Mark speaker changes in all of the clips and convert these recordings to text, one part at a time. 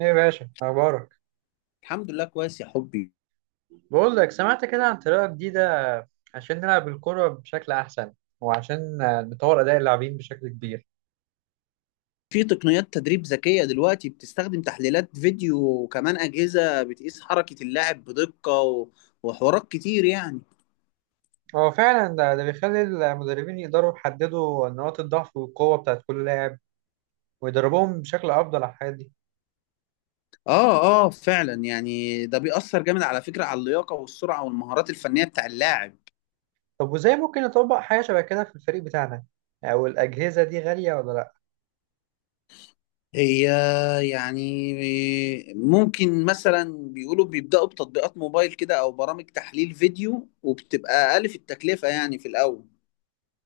Speaker 1: ايه يا باشا اخبارك؟
Speaker 2: الحمد لله كويس يا حبي.
Speaker 1: بقول لك سمعت كده عن طريقه جديده عشان نلعب الكره بشكل احسن، وعشان نطور اداء اللاعبين بشكل كبير.
Speaker 2: في تقنيات تدريب ذكية دلوقتي بتستخدم تحليلات فيديو وكمان أجهزة بتقيس حركة اللاعب بدقة وحوارات كتير يعني.
Speaker 1: هو فعلا ده بيخلي المدربين يقدروا يحددوا نقاط الضعف والقوه بتاعت كل لاعب ويدربوهم بشكل افضل على الحاجات دي.
Speaker 2: اه فعلا، يعني ده بيأثر جامد على فكرة على اللياقة والسرعة والمهارات الفنية بتاع اللاعب.
Speaker 1: طب وازاي ممكن نطبق حاجه شبه كده في الفريق بتاعنا؟ او الاجهزه دي غاليه ولا لا؟
Speaker 2: هي يعني ممكن مثلا بيقولوا بيبدأوا بتطبيقات موبايل كده أو برامج تحليل فيديو وبتبقى أقل في التكلفة يعني في الأول.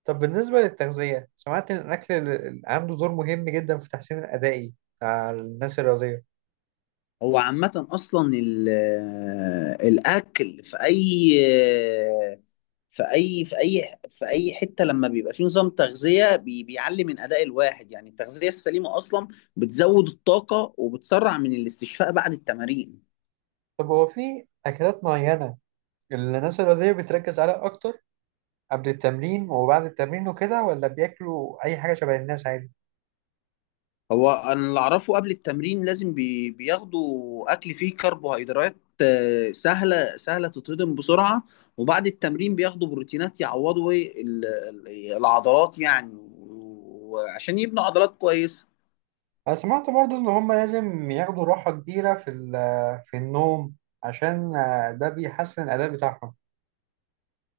Speaker 1: طب بالنسبه للتغذيه، سمعت ان الاكل عنده دور مهم جدا في التحسين الادائي على الناس الرياضيه.
Speaker 2: هو عامة أصلا الأكل في أي آه، في أي في أي حتة لما بيبقى فيه نظام تغذية بيعلي من أداء الواحد، يعني التغذية السليمة أصلا بتزود الطاقة وبتسرع من الاستشفاء بعد التمارين.
Speaker 1: طب هو في اكلات معينه الناس الرياضية بتركز عليها أكتر قبل التمرين وبعد التمرين وكده، ولا بياكلوا أي حاجة شبه الناس عادي؟
Speaker 2: هو انا اللي اعرفه قبل التمرين لازم بياخدوا اكل فيه كربوهيدرات، سهله تتهضم بسرعه. وبعد التمرين بياخدوا بروتينات يعوضوا إيه العضلات يعني، وعشان يبنوا عضلات كويسه.
Speaker 1: أنا سمعت برضو إن هما لازم ياخدوا راحة كبيرة في في النوم، عشان ده بيحسن الأداء بتاعهم.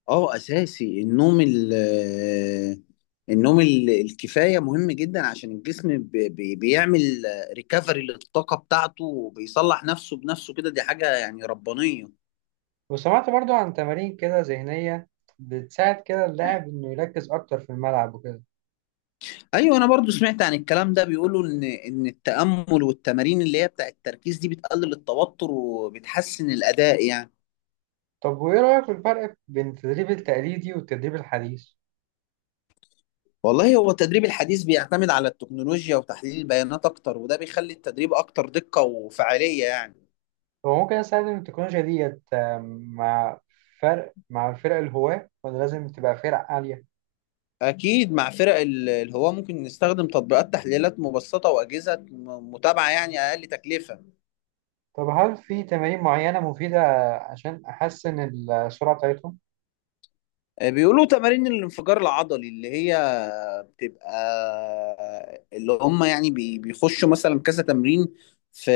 Speaker 2: اه، اساسي. النوم ال... آه، النوم الكفايه مهم جدا عشان الجسم بيعمل ريكفري للطاقه بتاعته وبيصلح نفسه بنفسه كده، دي حاجه يعني ربانيه.
Speaker 1: وسمعت برضو عن تمارين كده ذهنية بتساعد كده اللاعب إنه يركز أكتر في الملعب وكده.
Speaker 2: ايوه، انا برضو سمعت عن الكلام ده، بيقولوا ان التأمل والتمارين اللي هي بتاع التركيز دي بتقلل التوتر وبتحسن الأداء يعني.
Speaker 1: طب وإيه رأيك في الفرق بين التدريب التقليدي والتدريب الحديث؟
Speaker 2: والله هو التدريب الحديث بيعتمد على التكنولوجيا وتحليل البيانات اكتر، وده بيخلي التدريب اكتر دقة وفعالية يعني.
Speaker 1: هو ممكن أستخدم التكنولوجيا ديت مع مع الفرق الهواة ولا لازم تبقى فرق عالية؟
Speaker 2: اكيد مع فرق الهواة ممكن نستخدم تطبيقات تحليلات مبسطة وأجهزة متابعة يعني اقل تكلفة.
Speaker 1: طب هل في تمارين معينة مفيدة عشان أحسن السرعة بتاعتهم؟
Speaker 2: بيقولوا تمارين الانفجار العضلي اللي هي بتبقى اللي هم يعني بيخشوا مثلا كذا تمرين في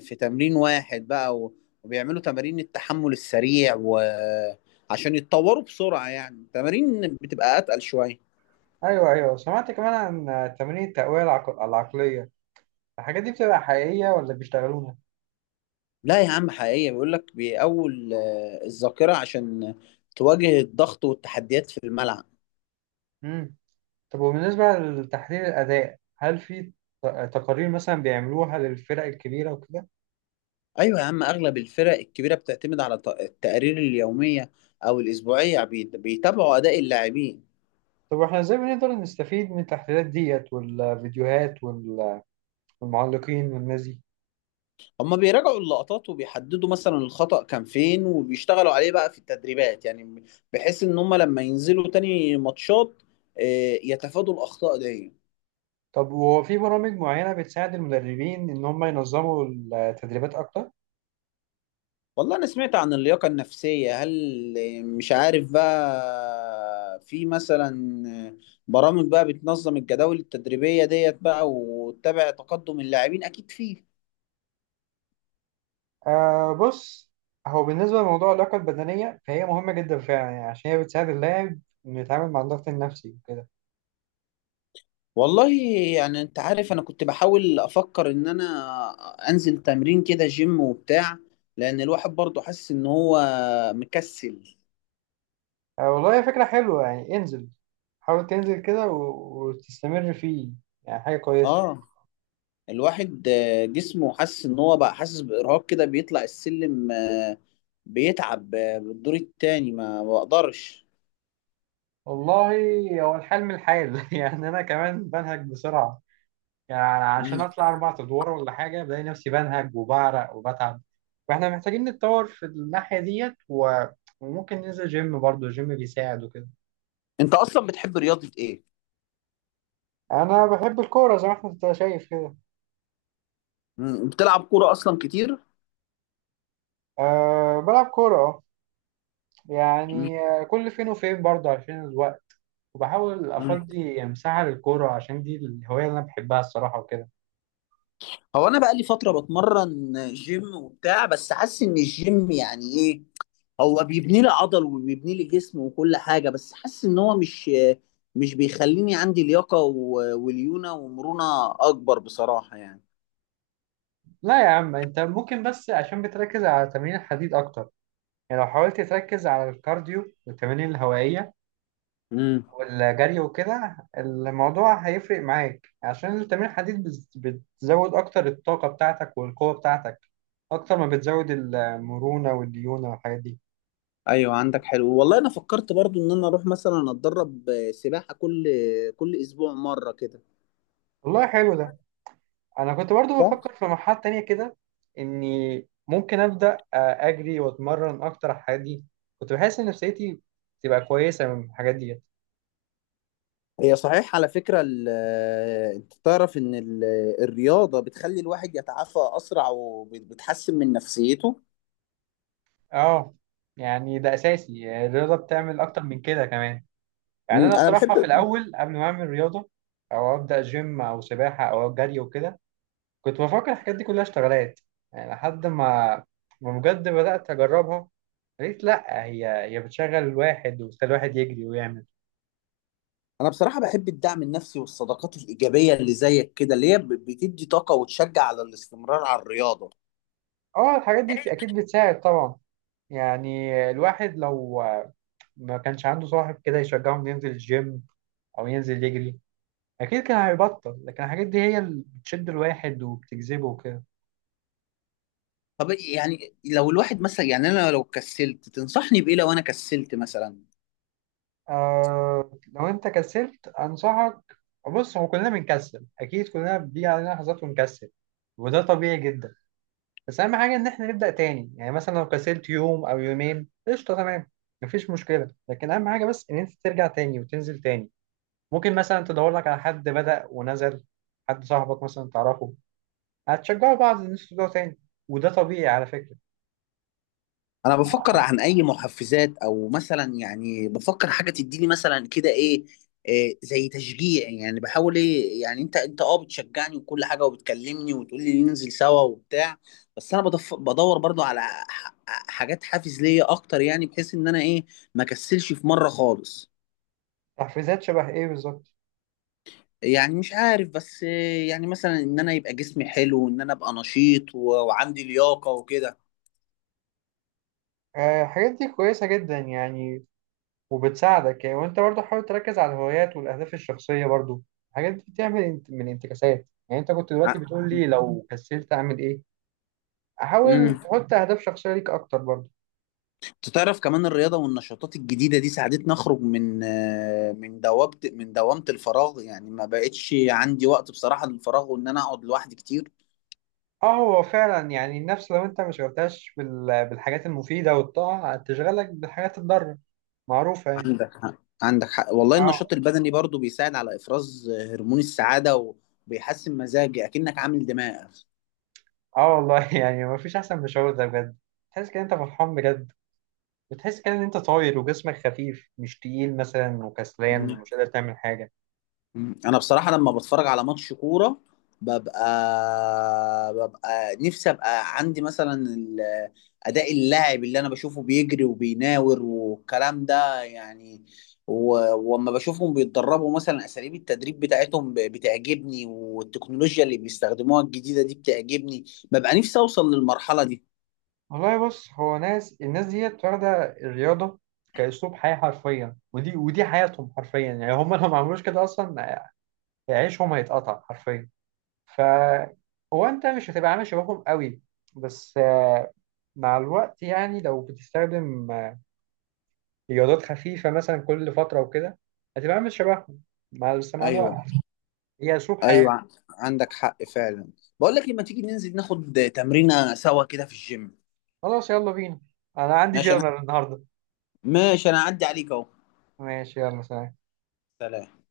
Speaker 2: في تمرين واحد بقى وبيعملوا تمارين التحمل السريع، وعشان يتطوروا بسرعة يعني تمارين بتبقى أتقل شوية.
Speaker 1: أيوه أيوه، سمعت كمان عن تمارين التقوية العقلية، الحاجات دي بتبقى حقيقية ولا بيشتغلوها؟
Speaker 2: لا يا عم، حقيقية، بيقول لك بيقوي الذاكرة عشان تواجه الضغط والتحديات في الملعب.
Speaker 1: مم. طب وبالنسبة لتحليل الأداء، هل في ت- تقارير مثلا بيعملوها للفرق الكبيرة وكده؟
Speaker 2: ايوه يا عم، اغلب الفرق الكبيره بتعتمد على التقارير اليوميه او الاسبوعيه، بيتابعوا اداء اللاعبين.
Speaker 1: طب واحنا ازاي بنقدر نستفيد من التحليلات ديت والفيديوهات والمعلقين والناس دي؟
Speaker 2: هما بيراجعوا اللقطات وبيحددوا مثلا الخطأ كان فين وبيشتغلوا عليه بقى في التدريبات، يعني بحيث ان هما لما ينزلوا تاني ماتشات يتفادوا الاخطاء دي.
Speaker 1: طب وهو في برامج معينة بتساعد المدربين إن هم ينظموا التدريبات أكتر؟
Speaker 2: والله انا سمعت عن اللياقه النفسيه، هل مش عارف بقى في مثلا آه، برامج بقى بتنظم الجداول التدريبيه ديت بقى وتتابع تقدم اللاعبين، اكيد فيه.
Speaker 1: آه، بص، هو بالنسبة لموضوع اللياقة البدنية فهي مهمة جدا فعلا يعني، عشان هي بتساعد اللاعب إنه يتعامل مع الضغط النفسي وكده.
Speaker 2: والله يعني انت عارف انا كنت بحاول افكر ان انا انزل تمرين كده جيم وبتاع، لان الواحد برضه حاسس ان هو مكسل.
Speaker 1: آه والله هي فكرة حلوة، يعني انزل، حاول تنزل كده وتستمر فيه، يعني حاجة كويسة.
Speaker 2: اه، الواحد جسمه حاسس ان هو بقى حاسس بارهاق كده، بيطلع السلم بيتعب، بالدور التاني ما بقدرش.
Speaker 1: والله هو الحال من الحال يعني أنا كمان بنهج بسرعة، يعني عشان
Speaker 2: مم.
Speaker 1: أطلع أربع أدوار ولا حاجة بلاقي نفسي بنهج وبعرق وبتعب. فإحنا محتاجين نتطور في الناحية ديت وممكن ننزل جيم برضه، الجيم بيساعد وكده.
Speaker 2: انت اصلا بتحب رياضة ايه؟
Speaker 1: انا بحب الكوره زي ما انت شايف كده.
Speaker 2: مم. بتلعب كورة اصلا كتير؟
Speaker 1: أه بلعب كوره اه،
Speaker 2: مم.
Speaker 1: يعني كل فين وفين برضه عشان الوقت. وبحاول
Speaker 2: مم.
Speaker 1: افضي مساحه للكوره عشان دي الهوايه اللي انا بحبها الصراحه وكده.
Speaker 2: هو انا بقى لي فترة بتمرن جيم وبتاع، بس حاسس ان الجيم يعني ايه، هو بيبني لي عضل وبيبني لي جسم وكل حاجة، بس حاسس ان هو مش بيخليني عندي لياقة وليونة ومرونة اكبر بصراحة يعني.
Speaker 1: لا يا عم، انت ممكن بس عشان بتركز على تمرين الحديد اكتر، يعني لو حاولت تركز على الكارديو والتمارين الهوائيه
Speaker 2: امم
Speaker 1: والجري وكده الموضوع هيفرق معاك، عشان التمرين الحديد بتزود اكتر الطاقه بتاعتك والقوه بتاعتك اكتر ما بتزود المرونه والديونه والحاجات دي.
Speaker 2: ايوه، عندك حلو، والله انا فكرت برضو ان انا اروح مثلا اتدرب سباحة كل اسبوع مرة كده.
Speaker 1: والله حلو ده، انا كنت برضو
Speaker 2: صح.
Speaker 1: بفكر في مرحله تانية كده، اني ممكن ابدا اجري واتمرن اكتر على الحاجات دي، كنت بحس ان نفسيتي تبقى كويسه من الحاجات دي.
Speaker 2: هي صحيح، على فكرة انت تعرف ان الرياضة بتخلي الواحد يتعافى اسرع وبتحسن من نفسيته.
Speaker 1: اه يعني ده اساسي، يعني الرياضه بتعمل اكتر من كده كمان. يعني
Speaker 2: مم،
Speaker 1: انا
Speaker 2: انا
Speaker 1: الصراحه
Speaker 2: بحب،
Speaker 1: في الاول قبل ما اعمل رياضه او ابدا جيم او سباحه او جري وكده كنت بفكر الحاجات دي كلها اشتغالات، يعني لحد ما بجد بدات اجربها، قلت لا، هي بتشغل الواحد وبتخلي الواحد يجري ويعمل.
Speaker 2: انا بصراحه بحب الدعم النفسي والصداقات الايجابيه اللي زيك كده، اللي هي بتدي طاقه وتشجع على الاستمرار على الرياضه.
Speaker 1: اه الحاجات دي اكيد بتساعد طبعا. يعني الواحد لو ما كانش عنده صاحب كده يشجعه انه ينزل الجيم او ينزل يجري اكيد كان هيبطل، لكن الحاجات دي هي اللي بتشد الواحد وبتجذبه وكده.
Speaker 2: طب يعني لو الواحد مثلا، يعني انا لو كسلت تنصحني بايه؟ لو انا كسلت مثلا.
Speaker 1: آه، لو انت كسلت انصحك، بص هو كلنا بنكسل، اكيد كلنا بيجي علينا لحظات ونكسل، وده طبيعي جدا، بس اهم حاجه ان احنا نبدا تاني. يعني مثلا لو كسلت يوم او يومين قشطه تمام، مفيش مشكله، لكن اهم حاجه بس ان انت ترجع تاني وتنزل تاني. ممكن مثلا تدور لك على حد بدأ ونزل، حد صاحبك مثلا تعرفه، هتشجعوا بعض ان انتوا تبدأوا تاني، وده طبيعي على فكرة.
Speaker 2: انا بفكر عن اي محفزات، او مثلا يعني بفكر حاجه تديني مثلا كده ايه، إيه زي تشجيع يعني، بحاول ايه يعني، انت اه بتشجعني وكل حاجه وبتكلمني وتقول لي ننزل سوا وبتاع، بس انا بدور برضو على حاجات حافز ليا اكتر، يعني بحيث ان انا ايه، ما كسلش في مره خالص.
Speaker 1: تحفيزات شبه ايه بالظبط؟
Speaker 2: يعني مش عارف، بس إيه يعني مثلا ان انا يبقى جسمي حلو وان انا ابقى نشيط وعندي لياقه وكده.
Speaker 1: الحاجات دي كويسة جدا يعني، وبتساعدك يعني. وانت برضه حاول تركز على الهوايات والاهداف الشخصية برضه، الحاجات دي بتعمل من انتكاسات، يعني انت كنت دلوقتي
Speaker 2: ع-
Speaker 1: بتقول لي لو كسلت اعمل ايه. حاول تحط اهداف شخصية ليك اكتر برضه.
Speaker 2: تعرف كمان الرياضة والنشاطات الجديدة دي ساعدتني أخرج من من دوامة، من دوامة الفراغ يعني، ما بقتش عندي وقت بصراحة للفراغ وإن أنا أقعد لوحدي كتير.
Speaker 1: اه هو فعلا، يعني النفس لو انت ما شغلتهاش بالحاجات المفيدة والطاعة هتشغلك بالحاجات الضارة، معروفة يعني.
Speaker 2: عندك حق. عندك حق، والله
Speaker 1: اه.
Speaker 2: النشاط البدني برضو بيساعد على إفراز هرمون السعادة وبيحسن مزاجي، أكنك عامل دماغ.
Speaker 1: اه والله يعني مفيش احسن من الشعور ده بجد، تحس كده انت فرحان بجد، بتحس كده ان انت طاير وجسمك خفيف مش تقيل مثلا وكسلان ومش قادر تعمل حاجه.
Speaker 2: مم. انا بصراحه لما بتفرج على ماتش كوره ببقى نفسي ابقى عندي مثلا اداء اللاعب اللي انا بشوفه بيجري وبيناور والكلام ده يعني، وأما بشوفهم بيتدربوا مثلا اساليب التدريب بتاعتهم بتعجبني، والتكنولوجيا اللي بيستخدموها الجديده دي بتعجبني، ببقى نفسي اوصل للمرحله دي.
Speaker 1: والله بص، هو الناس ديت واخده الرياضه كاسلوب حياه حرفيا، ودي حياتهم حرفيا، يعني هم لو ما عملوش كده اصلا عيشهم هيتقطع حرفيا. ف هو انت مش هتبقى عامل شبههم قوي، بس مع الوقت، يعني لو بتستخدم رياضات خفيفه مثلا كل فتره وكده هتبقى عامل شبههم، بس مع الوقت.
Speaker 2: ايوه
Speaker 1: هي اسلوب حياة.
Speaker 2: ايوه، عندك حق فعلا. بقول لك لما تيجي ننزل ناخد تمرينه سوا كده في الجيم.
Speaker 1: خلاص يلا بينا، انا عندي
Speaker 2: ماشي انا،
Speaker 1: جنرال النهارده.
Speaker 2: ماشي انا اعدي عليك اهو.
Speaker 1: ماشي يلا سلام.
Speaker 2: سلام.